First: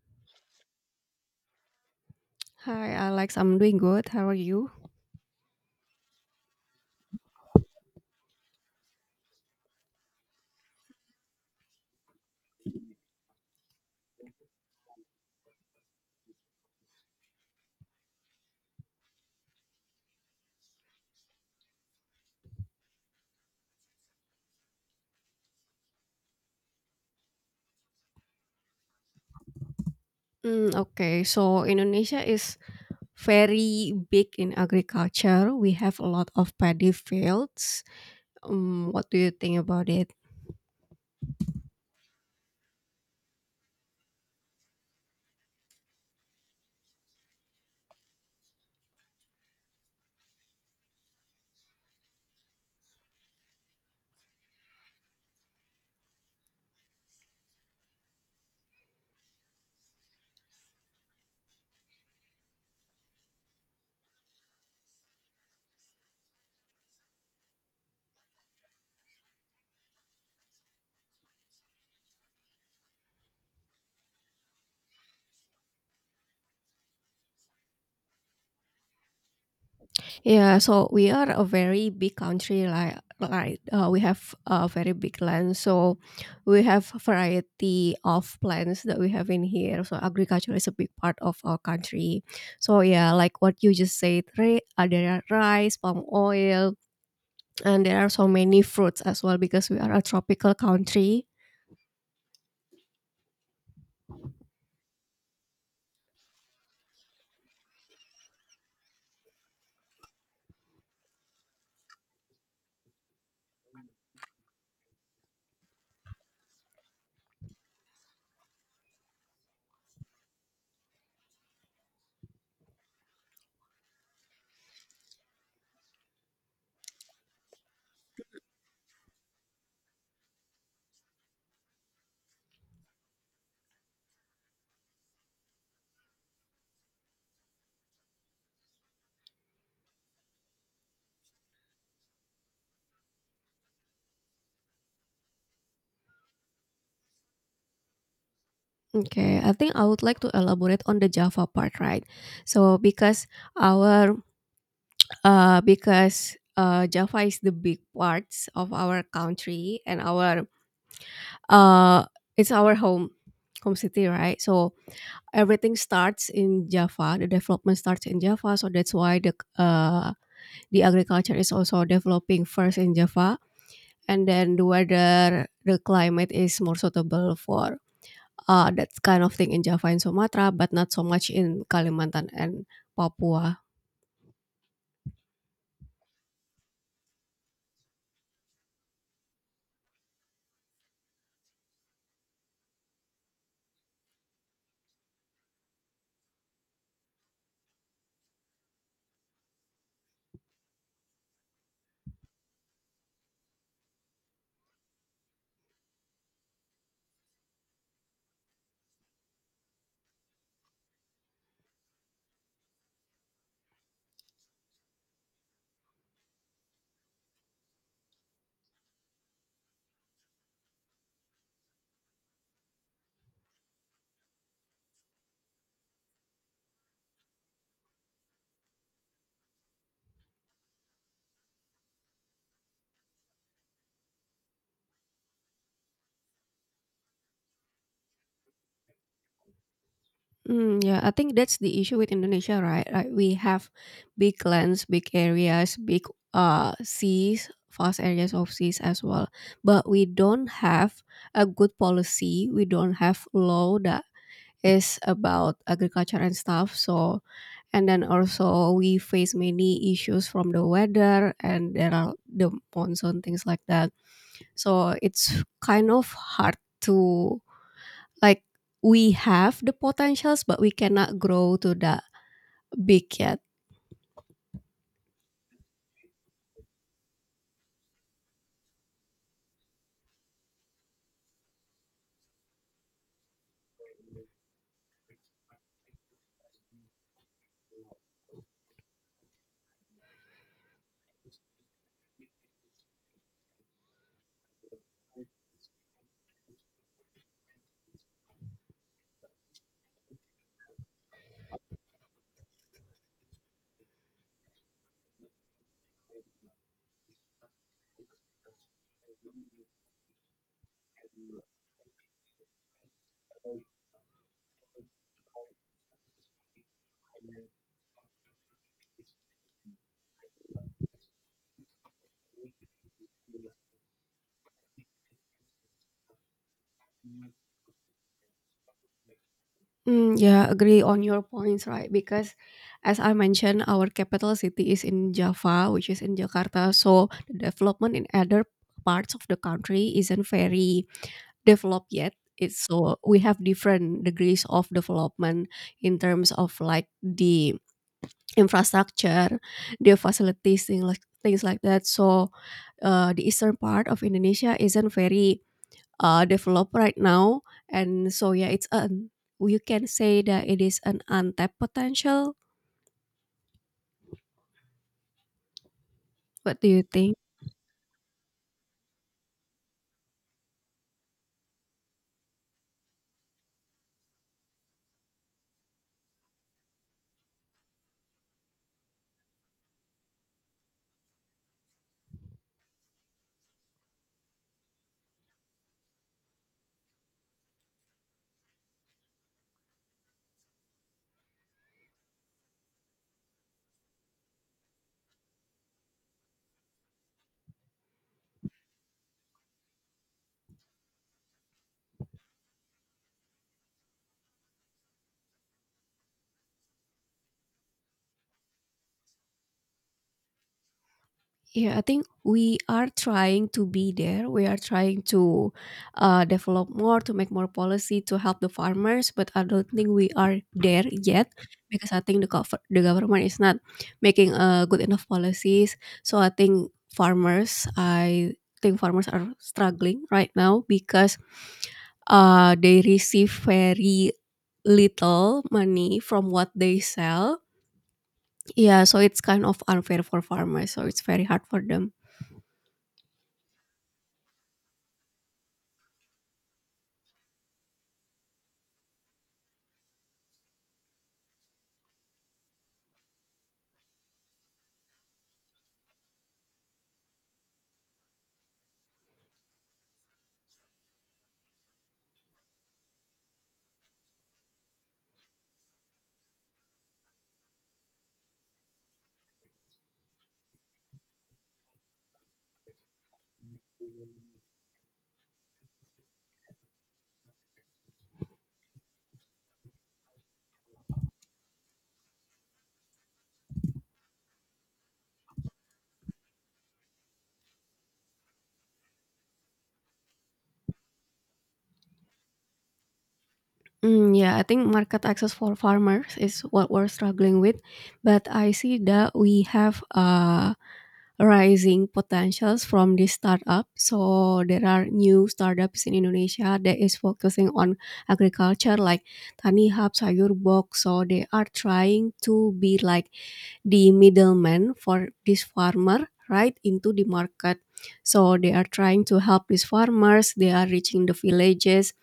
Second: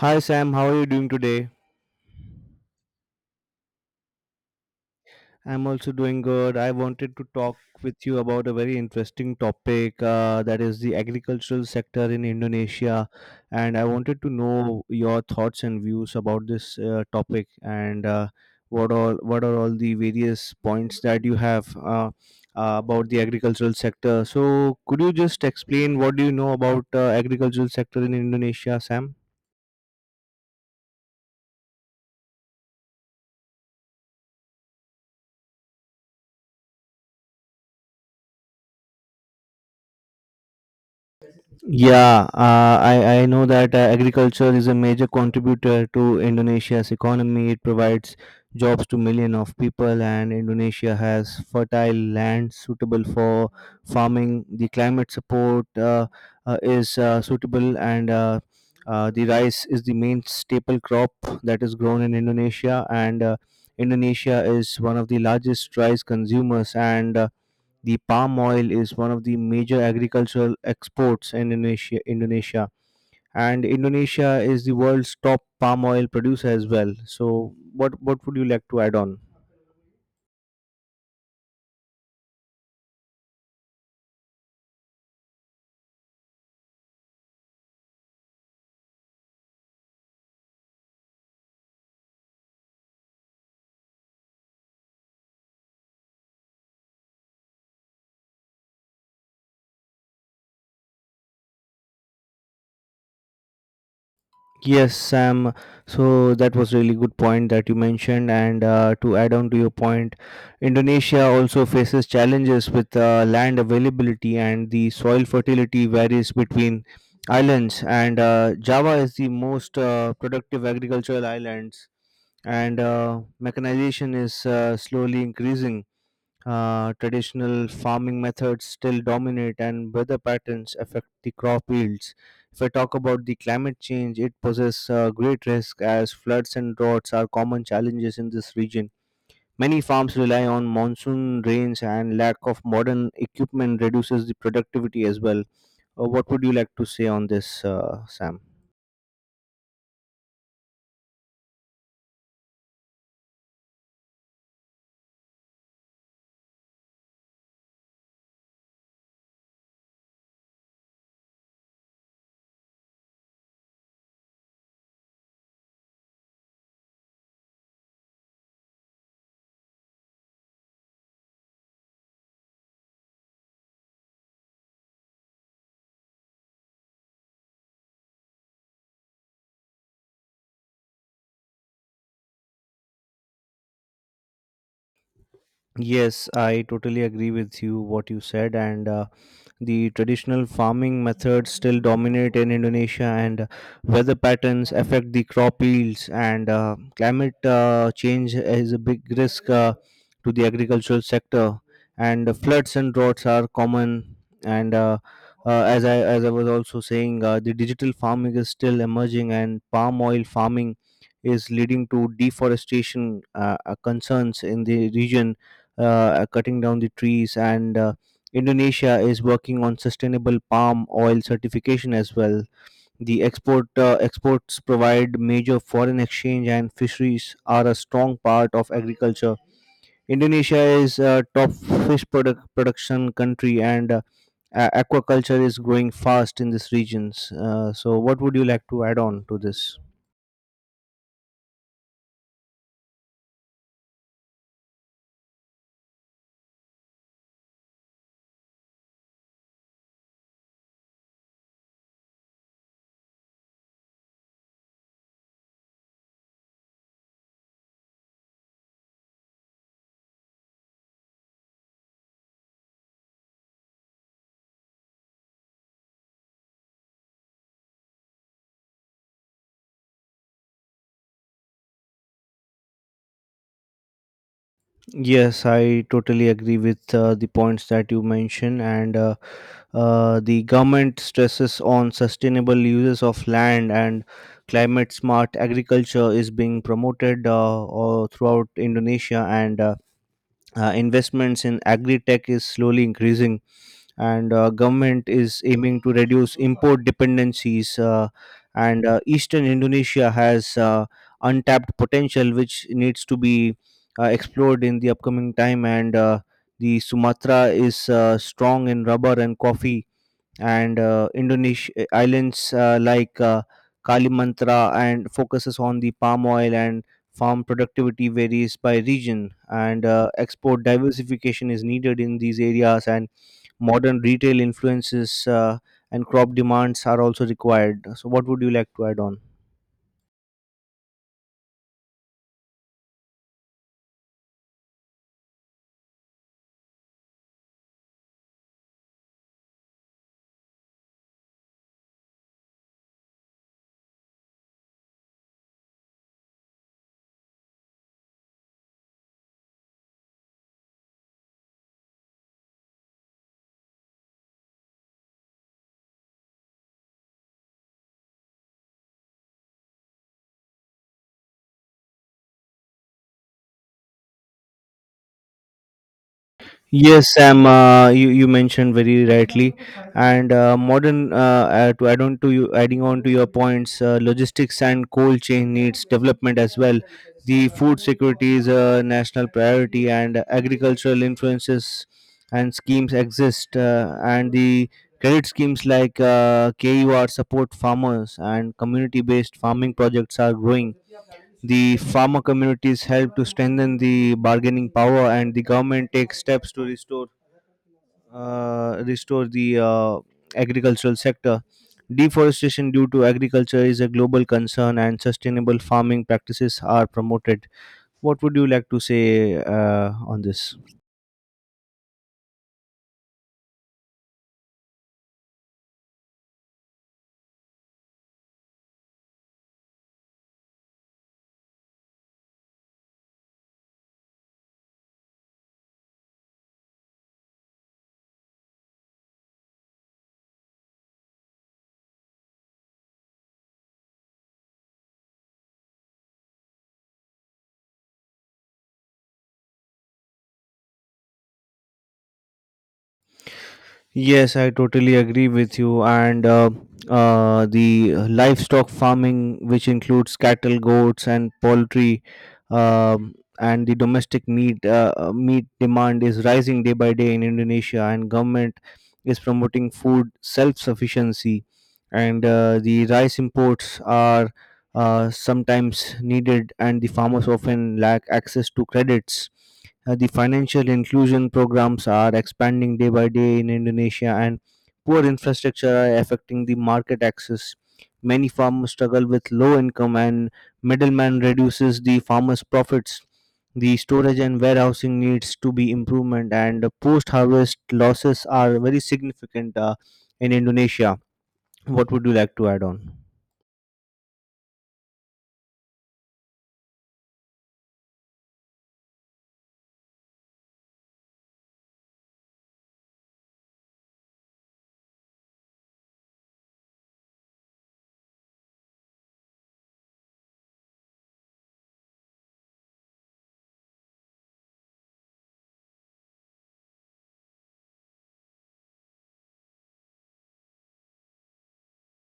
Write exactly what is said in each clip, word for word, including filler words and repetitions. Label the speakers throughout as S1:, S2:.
S1: Hi Sam, how are you doing today?
S2: Hi Alex, I'm doing good. How are you?
S1: I'm also doing good. I wanted to talk with you about a very interesting topic uh, that is the agricultural sector in Indonesia. And I wanted to know your thoughts and views about this uh, topic and uh, what all what are all the various points that you have uh, uh, about the agricultural sector. So could you just explain what do you know about uh, agricultural sector in Indonesia, Sam?
S2: Mm, okay, so Indonesia is very big in agriculture. We have a lot of paddy fields. Um, what do you think about it?
S1: Yeah, uh, I, I know that uh, agriculture is a major contributor to Indonesia's economy. It provides jobs to millions of people, and Indonesia has fertile land suitable for farming. The climate support uh, uh, is uh, suitable, and uh, uh, the rice is the main staple crop that is grown in Indonesia. And uh, Indonesia is one of the largest rice consumers, and uh, the palm oil is one of the major agricultural exports in Indonesia, Indonesia, and Indonesia is the world's top palm oil producer as well. So, what what would you like to add on?
S2: Yeah, so we are a very big country. Like, like uh, we have a very big land, so we have a variety of plants that we have in here. So agriculture is a big part of our country. So yeah, like what you just said, right? There are rice, palm oil, and there are so many fruits as well because we are a tropical country.
S1: Yes, Sam. So that was really good point that you mentioned, and uh, to add on to your point, Indonesia also faces challenges with uh, land availability, and the soil fertility varies between islands. And uh, Java is the most uh, productive agricultural islands, and uh, mechanization is uh, slowly increasing. Uh, traditional farming methods still dominate, and weather patterns affect the crop yields. If I talk about the climate change, it poses uh, great risk as floods and droughts are common challenges in this region. Many farms rely on monsoon rains, and lack of modern equipment reduces the productivity as well. Uh, what would you like to say on this, uh, Sam?
S2: Okay, I think I would like to elaborate on the Java part, right? So because our uh because uh Java is the big parts of our country and our uh it's our home home city, right? So everything starts in Java. The development starts in Java, so that's why the uh the agriculture is also developing first in Java, and then the weather, the climate is more suitable for uh, that kind of thing in Java and Sumatra, but not so much in Kalimantan and Papua.
S1: Yes, I totally agree with you what you said, and uh, the traditional farming methods still dominate in Indonesia, and weather patterns affect the crop yields, and uh, climate uh, change is a big risk uh, to the agricultural sector, and floods and droughts are common, and uh, uh, as I as I was also saying, uh, the digital farming is still emerging, and palm oil farming is leading to deforestation uh, uh, concerns in the region, uh, uh, cutting down the trees, and uh, Indonesia is working on sustainable palm oil certification as well. The export uh, exports provide major foreign exchange, and fisheries are a strong part of agriculture. Indonesia is a top fish product production country, and uh, a- aquaculture is growing fast in these regions. Uh, so what would you like to add on to this?
S2: Mm, yeah, I think that's the issue with Indonesia, right? Like we have big lands, big areas, big uh, seas, vast areas of seas as well, but we don't have a good policy. We don't have law that is about agriculture and stuff. So, and then also we face many issues from the weather and there are the monsoon things like that. So it's kind of hard to like, we have the potentials, but we cannot grow to that big yet.
S1: Yes, I totally agree with uh, the points that you mentioned, and uh, Uh, the government stresses on sustainable uses of land, and climate smart agriculture is being promoted uh, all throughout Indonesia, and uh, uh, investments in agri-tech is slowly increasing, and uh, government is aiming to reduce import dependencies, uh, and uh, eastern Indonesia has uh, untapped potential which needs to be uh, explored in the upcoming time, and uh, the Sumatra is uh, strong in rubber and coffee, and uh, Indonesia islands uh, like uh, Kalimantra, and focuses on the palm oil, and farm productivity varies by region, and uh, export diversification is needed in these areas, and modern retail influences uh, and crop demands are also required. So what would you like to add on?
S2: Mm, yeah, agree on your points, right? Because as I mentioned, our capital city is in Java, which is in Jakarta. So the development in other parts of the country isn't very developed yet. It's so we have different degrees of development in terms of like the infrastructure, the facilities, things like things like that. So uh, the eastern part of Indonesia isn't very uh, developed right now, and so yeah, it's an, you can say that it is an untapped potential. What do you
S1: Yes,
S2: think?
S1: Sam. Uh, you you mentioned very rightly, and uh, modern uh, uh, to add on to you adding on to your points, uh, logistics and cold chain needs development as well. The food security is a national priority, and agricultural influences and schemes exist, uh, and the credit schemes like uh, K U support farmers, and community-based farming projects are growing. The farmer communities help to strengthen the bargaining power, and the government takes steps to restore uh, restore the uh, agricultural sector. Deforestation due to agriculture is a global concern, and sustainable farming practices are promoted. What would you like to say uh, on this?
S2: Yeah, I think we are trying to be there. We are trying to uh, develop more, to make more policy to help the farmers, but I don't think we are there yet because I think the gov- the government is not making uh, good enough policies. So I think farmers, I think farmers are struggling right now because uh, they receive very little money from what they sell. Yeah, so it's kind of unfair for farmers. So it's very hard for them.
S1: Yes, I totally agree with you. And uh, uh, the livestock farming, which includes cattle, goats, and poultry, um, and the domestic meat uh, uh, meat demand is rising day by day in Indonesia. And government is promoting food self sufficiency, and uh, the rice imports are uh, sometimes needed, and the farmers often lack access to credits. Uh, the financial inclusion programs are expanding day by day in Indonesia, and poor infrastructure are affecting the market access. Many farmers struggle with low income, and middleman reduces the farmers' profits. The storage and warehousing needs to be improvement, and post-harvest losses are very significant uh, in Indonesia. What would you like to add on?
S2: Mm, yeah, I think market access for farmers is what we're struggling with, but I see that we have uh, rising potentials from this startup. So there are new startups in Indonesia that is focusing on agriculture, like Tani Hub, Sayur Box. So they are trying to be like the middleman for this farmer right into the market. So they are trying to help these farmers. They are reaching the villages,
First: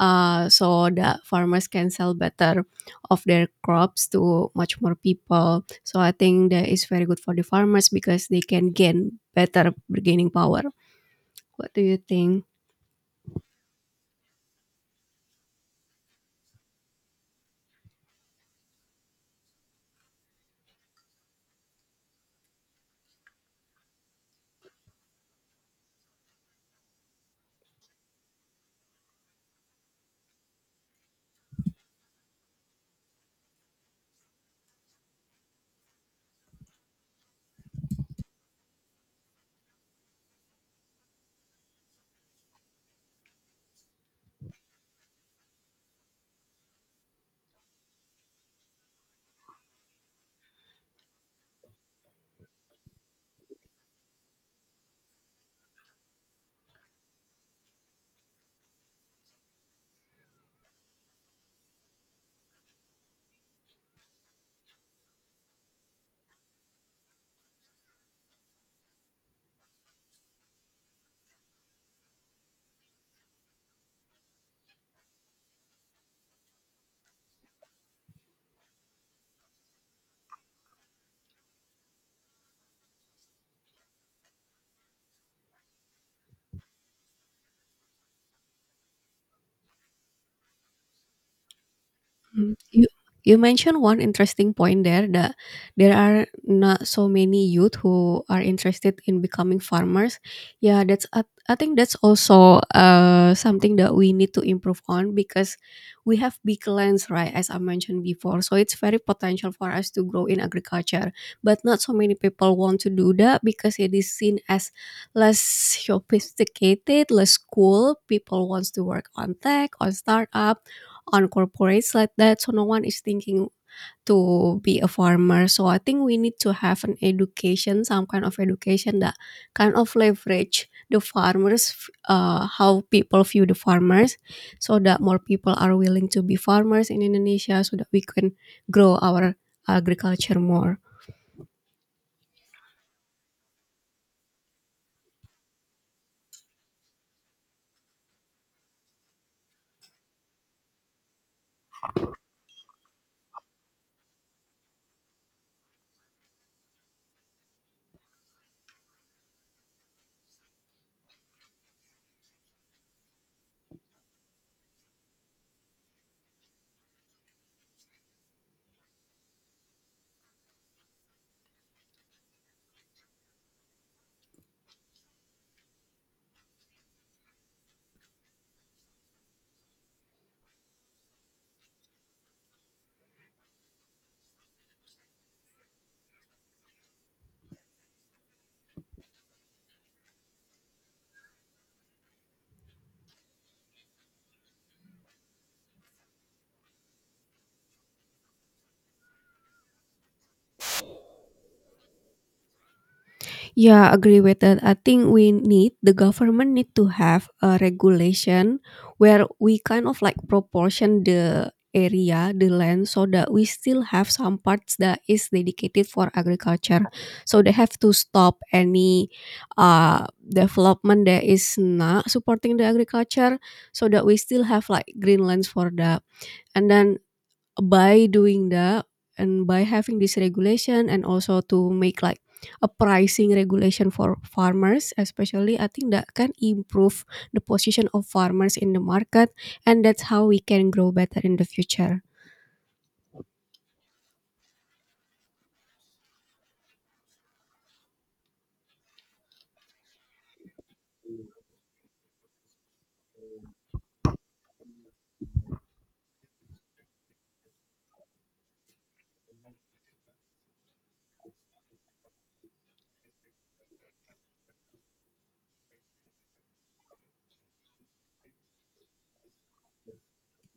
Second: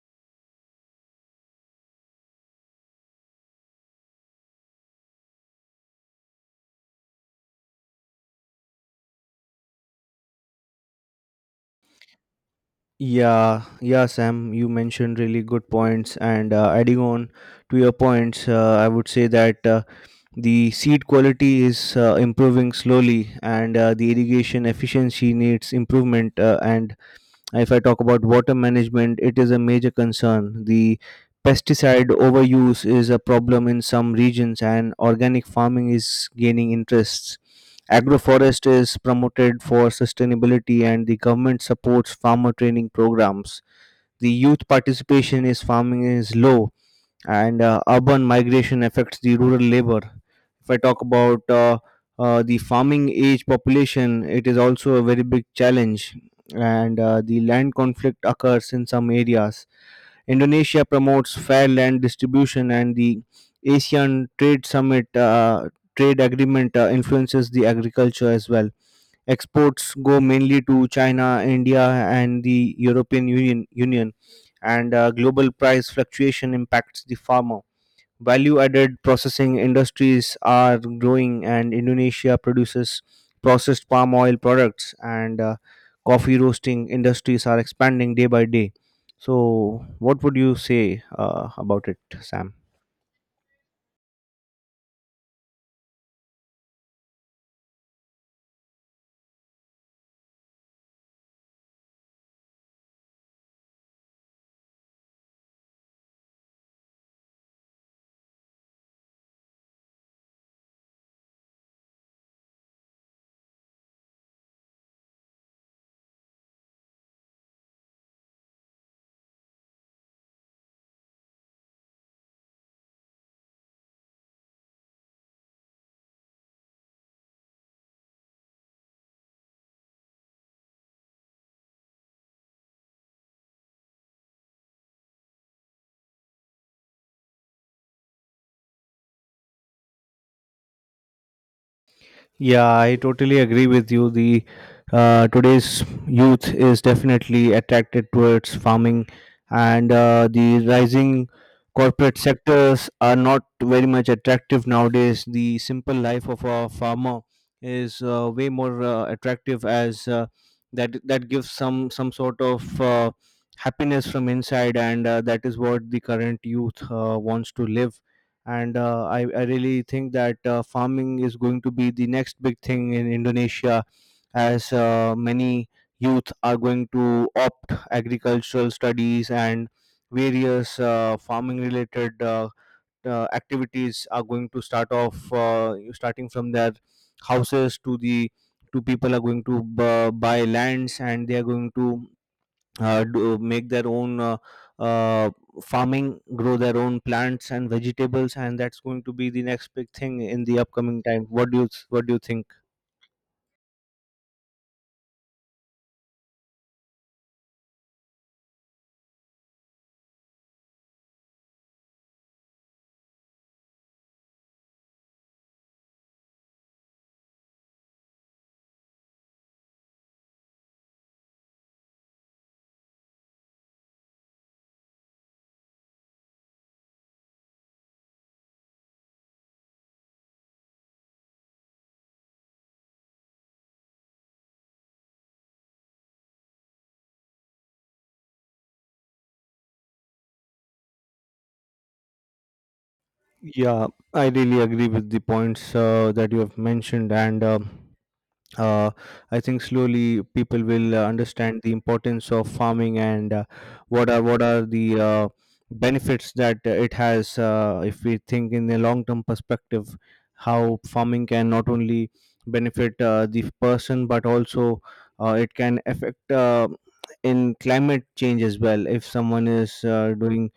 S2: uh, so the farmers can sell better of their crops to much more people. So I think that is very good for the farmers because they can gain better bargaining power. What do you think?
S1: Yeah, yeah, Sam, you mentioned really good points, and uh, adding on to your points, uh, I would say that. Uh, the seed quality is uh, improving slowly, and uh, the irrigation efficiency needs improvement, uh, and if I talk about water management, it is a major concern. The pesticide overuse is a problem in some regions, and organic farming is gaining interests. Agroforest is promoted for sustainability, and the government supports farmer training programs. The youth participation in farming is low, and uh, urban migration affects the rural labor. If I talk about uh, uh, the farming age population, it is also a very big challenge, and uh, the land conflict occurs in some areas. Indonesia promotes fair land distribution, and the ASEAN Trade Summit uh, trade agreement uh, influences the agriculture as well. Exports go mainly to China, India, and the European Union, Union and uh, global price fluctuation impacts the farmer. Value added processing industries are growing, and Indonesia produces processed palm oil products, and uh, coffee roasting industries are expanding day by day. So, what would you say uh, about it, Sam?
S2: Mm, You you mentioned one interesting point there that there are not so many youth who are interested in becoming farmers. Yeah, that's I, I think that's also uh something that we need to improve on because we have big lands, right? As I mentioned before, so it's very potential for us to grow in agriculture, but not so many people want to do that because it is seen as less sophisticated, less cool. People wants to work on tech, on startup on corporates like that, so no one is thinking to be a farmer. So I think we need to have an education, some kind of education that kind of leverage the farmers, uh, how people view the farmers, so that more people are willing to be farmers in Indonesia, so that we can grow our agriculture more.
S1: Yeah, I totally agree with you. The uh, today's youth is definitely attracted towards farming, and uh, the rising corporate sectors are not very much attractive nowadays. The simple life of a farmer is uh, way more uh, attractive, as uh, that that gives some some sort of uh, happiness from inside, and uh, that is what the current youth uh, wants to live. And uh, I, I really think that uh, farming is going to be the next big thing in Indonesia, as uh, many youth are going to opt agricultural studies, and various uh, farming related uh, uh, activities are going to start off uh, starting from their houses to the to people are going to b- buy lands, and they are going to uh, do, make their own uh, uh, farming, grow their own plants and vegetables, and that's going to be the next big thing in the upcoming time. What do you What do you think?
S2: Yeah, agree with that. I think we need the government need to have a regulation where we kind of like proportion the area, the land, so that we still have some parts that is dedicated for agriculture. So they have to stop any uh development that is not supporting the agriculture, so that we still have like green lands for that. And then by doing that and by having this regulation and also to make like a pricing regulation for farmers especially, I think that can improve the position of farmers in the market, and that's how we can grow better in the future.
S1: Yeah, I really agree with the points uh, that you have mentioned, and. um uh, I think slowly people will uh, understand the importance of farming, and uh, what are what are the uh, benefits that uh, it has. Uh, if we think in a long term perspective, how farming can not only benefit uh, the person, but also uh, it can affect uh, in climate change as well. If someone is uh, doing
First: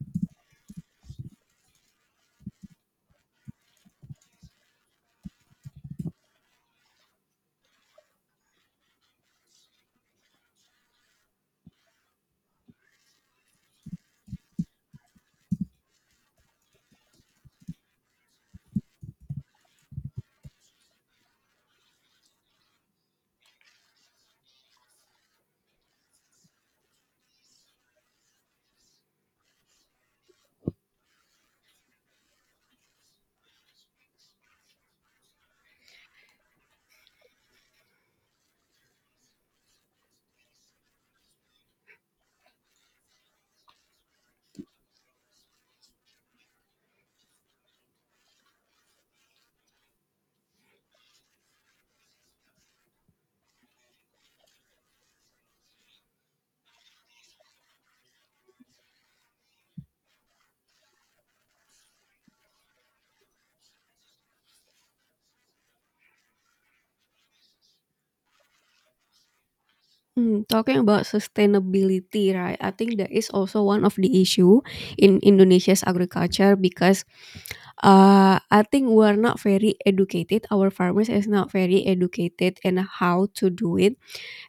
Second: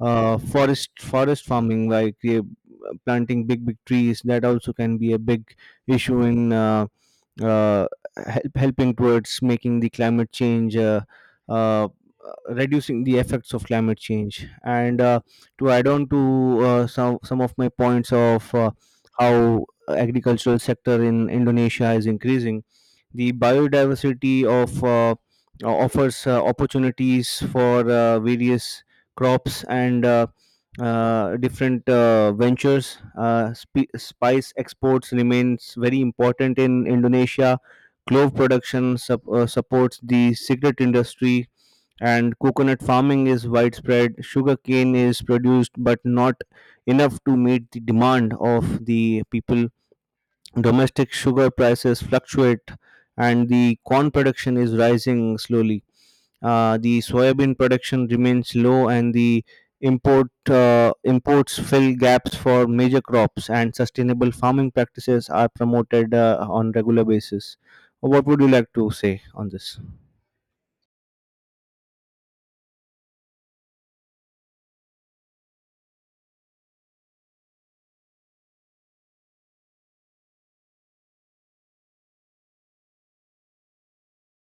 S1: uh, forest forest farming, like uh, planting big big trees, that also can be a big issue in. Uh, uh, help, helping towards making the climate change uh, uh, reducing the effects of climate change. And uh, to add on to uh, some some of my points of uh, how agricultural sector in Indonesia is increasing the biodiversity of uh, offers uh, opportunities for uh, various crops, and uh, uh, different uh, ventures. Uh, sp- spice exports remains very important in Indonesia. Clove production sup- uh, supports the cigarette industry, and coconut farming is widespread. Sugarcane is produced, but not enough to meet the demand of the people. Domestic sugar prices fluctuate, and the corn production is rising slowly. Uh, the soybean production remains low, and the import uh, imports fill gaps for major crops. And sustainable farming practices are promoted uh, on regular basis. What would you like to say on this?
S2: Mm, talking about sustainability, right? I think that is also one of the issue in Indonesia's agriculture because uh, I think we're not very educated. Our farmers is not very educated in how to do it,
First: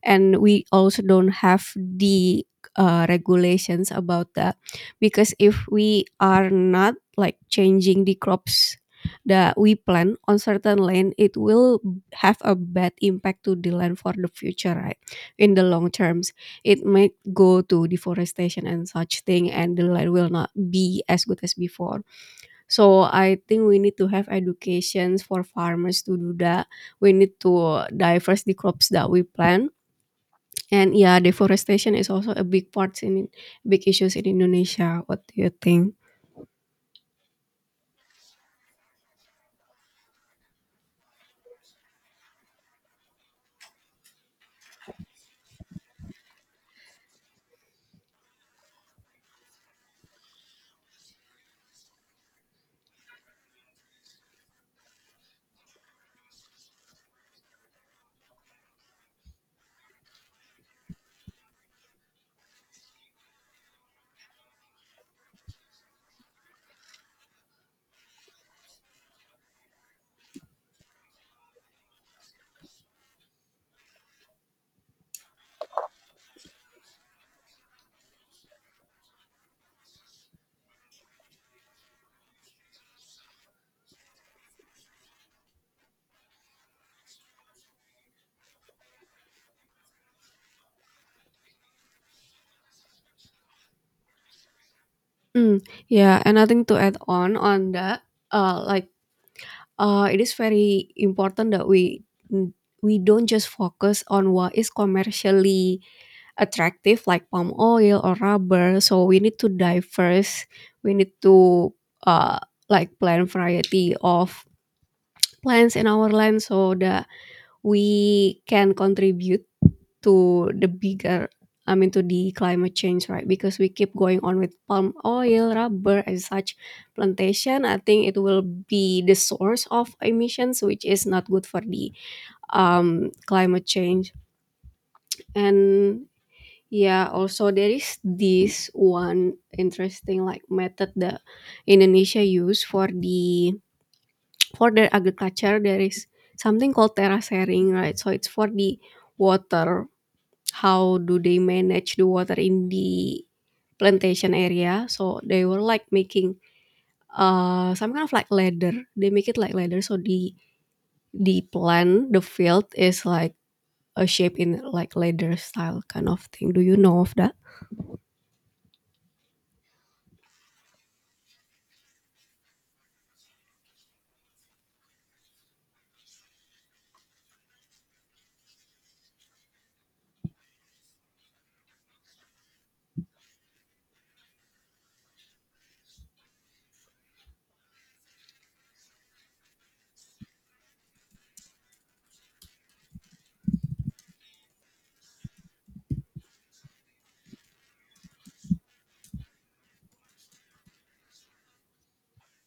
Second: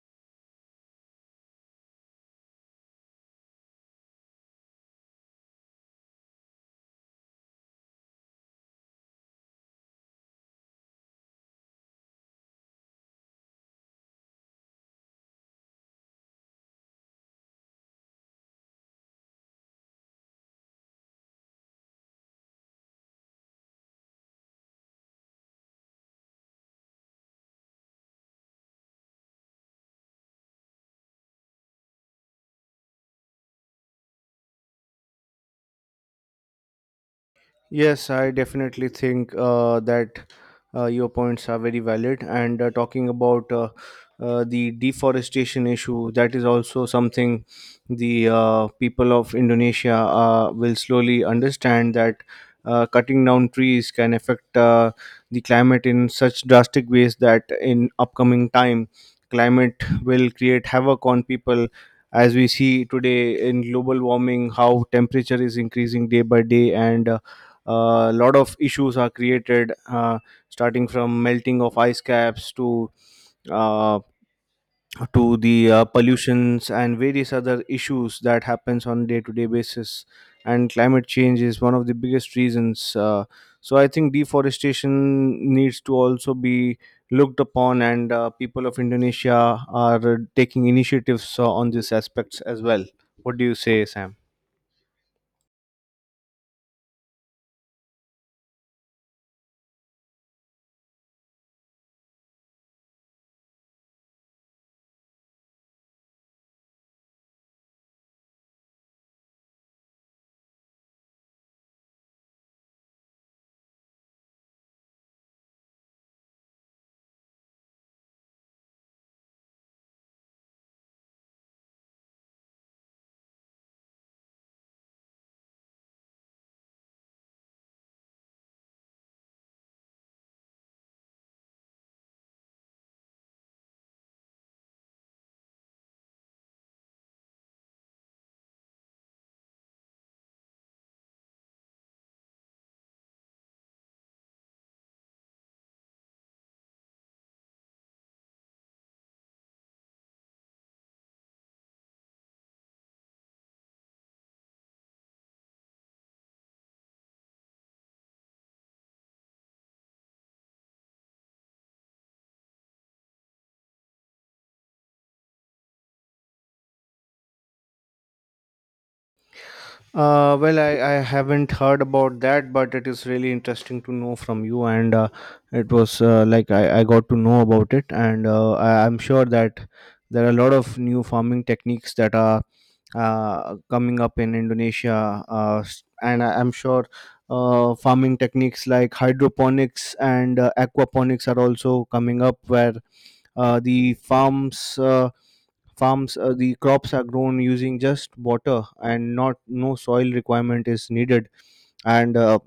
S2: and we also don't have the uh, regulations about that because if we are not like changing the crops that we plant on certain land, it will have a bad impact to the land for the future, right? In the long terms it might go to deforestation and such thing, and the land will not be as good as before. So I think we need to have educations for farmers to do that. We need to diverse the crops that we plant. And yeah, deforestation is also a big part in big issues in Indonesia. What do you think?
S1: Yes, I definitely think uh, that uh, your points are very valid. And uh, talking about uh, uh, the deforestation issue, that is also something the uh, people of Indonesia uh, will slowly understand that uh, cutting down trees can affect uh, the climate in such drastic ways, that in upcoming time, climate will create havoc on people. As we see today in global warming, how temperature is increasing day by day, and uh, a lot of issues are created, uh, starting from melting of ice caps to uh, to the uh, pollutions and various other issues that happens on day to day basis. And climate change is one of the biggest reasons, uh, so I think deforestation needs to also be looked upon, and uh, people of Indonesia are taking initiatives uh, on these aspects as well. What do you say, Sam?
S2: Mm, yeah, and I think to add on on that, uh, like uh, it is very important that we mm, we don't just focus on what is commercially attractive like palm oil or rubber. So we need to diverse. We need to uh, like plant variety of plants in our land so that we can contribute to the bigger, I mean to the climate change, right? Because we keep going on with palm oil, rubber, and such plantation. I think it will be the source of emissions, which is not good for the um, climate change. And yeah, also there is this one interesting like method that Indonesia use for the for the agriculture. There is something called terra sharing, right? So it's for the water, how do they manage the water in the plantation area. So they were like making uh, some kind of like ladder. They make it like ladder. So the the plant, the field is like a shape in like ladder style kind of thing. Do you know of that?
S1: Uh, well, I, I haven't heard about that, but it is really interesting to know from you. And uh, it was uh, like I, I got to know about it, and uh, I, I'm sure that there are a lot of new farming techniques that are uh, coming up in Indonesia, uh, s- and I- I'm sure uh, farming techniques like hydroponics and uh, aquaponics are also coming up, where uh, the farms uh, farms uh, the crops are grown using just water, and not no soil requirement is needed. And uh,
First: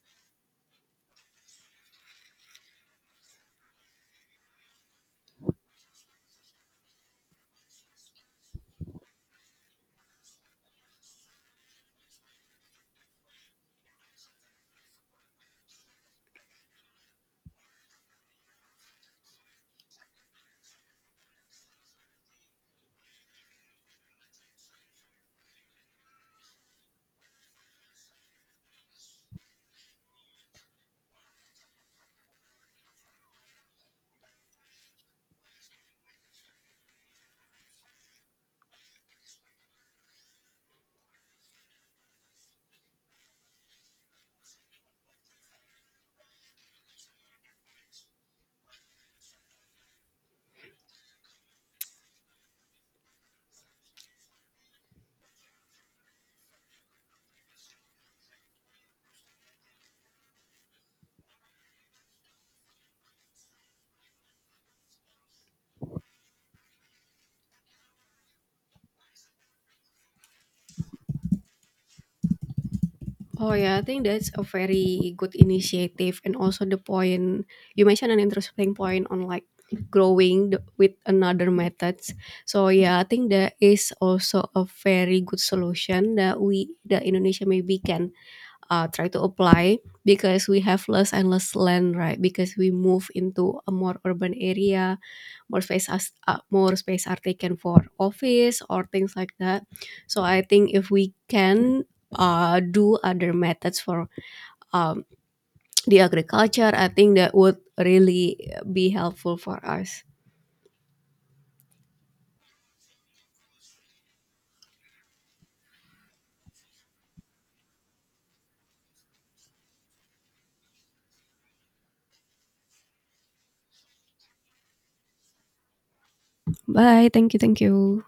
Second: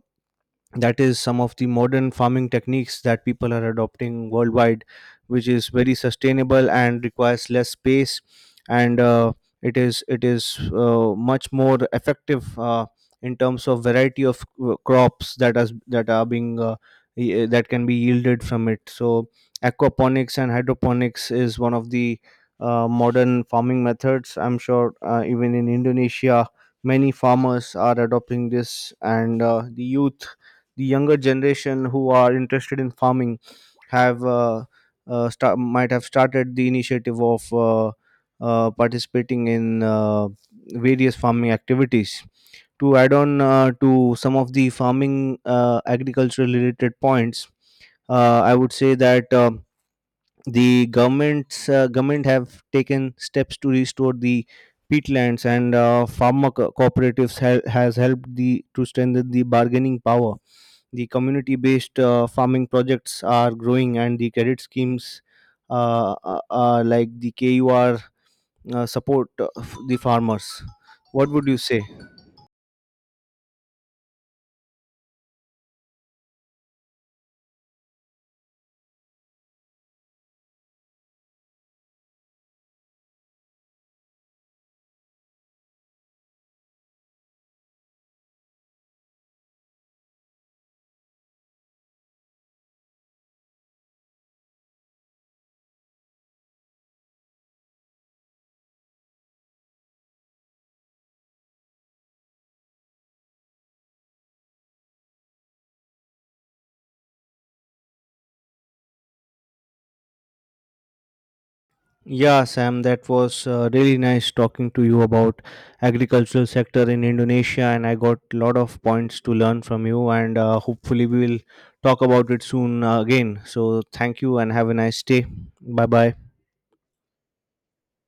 S1: that is some of the modern farming techniques that people are adopting worldwide, which is very sustainable and requires less space. And uh, it is it is uh, much more effective uh, in terms of variety of uh, crops that as that are being uh, y- uh, that can be yielded from it. So aquaponics and hydroponics is one of the uh, modern farming methods. I'm sure uh, even in Indonesia many farmers are adopting this, and uh, the youth, the younger generation who are interested in farming have uh, uh, sta- might have started the initiative of uh, uh, participating in uh, various farming activities. To add on uh, to some of the farming uh, agricultural related points, uh, I would say that, um the government's uh, government have taken steps to restore the peatlands, and uh, farmer co- cooperatives ha- has helped the to strengthen the bargaining power. The community based uh, farming projects are growing, and the credit schemes uh, uh, uh, like the K U R uh, support uh, f- the farmers. What would you say?
S2: Oh yeah, I think that's a very good initiative, and also the point you mentioned an interesting point on like growing the, with another methods. So yeah, I think that is also a very good solution that we that Indonesia maybe can uh, try to apply because we have less and less land, right? Because we move into a more urban area, more space as uh, more space are taken for office or things like that, so I think if we can uh, do other methods for um, the agriculture, I think that would really be helpful for us.
S1: Yeah, Sam, that was uh, really nice talking to you about agricultural sector in Indonesia, and I got a lot of points to learn from you, and uh, hopefully we will talk about it soon uh, again. So thank you and have a nice day. Bye bye.
S2: Bye, thank you, thank you.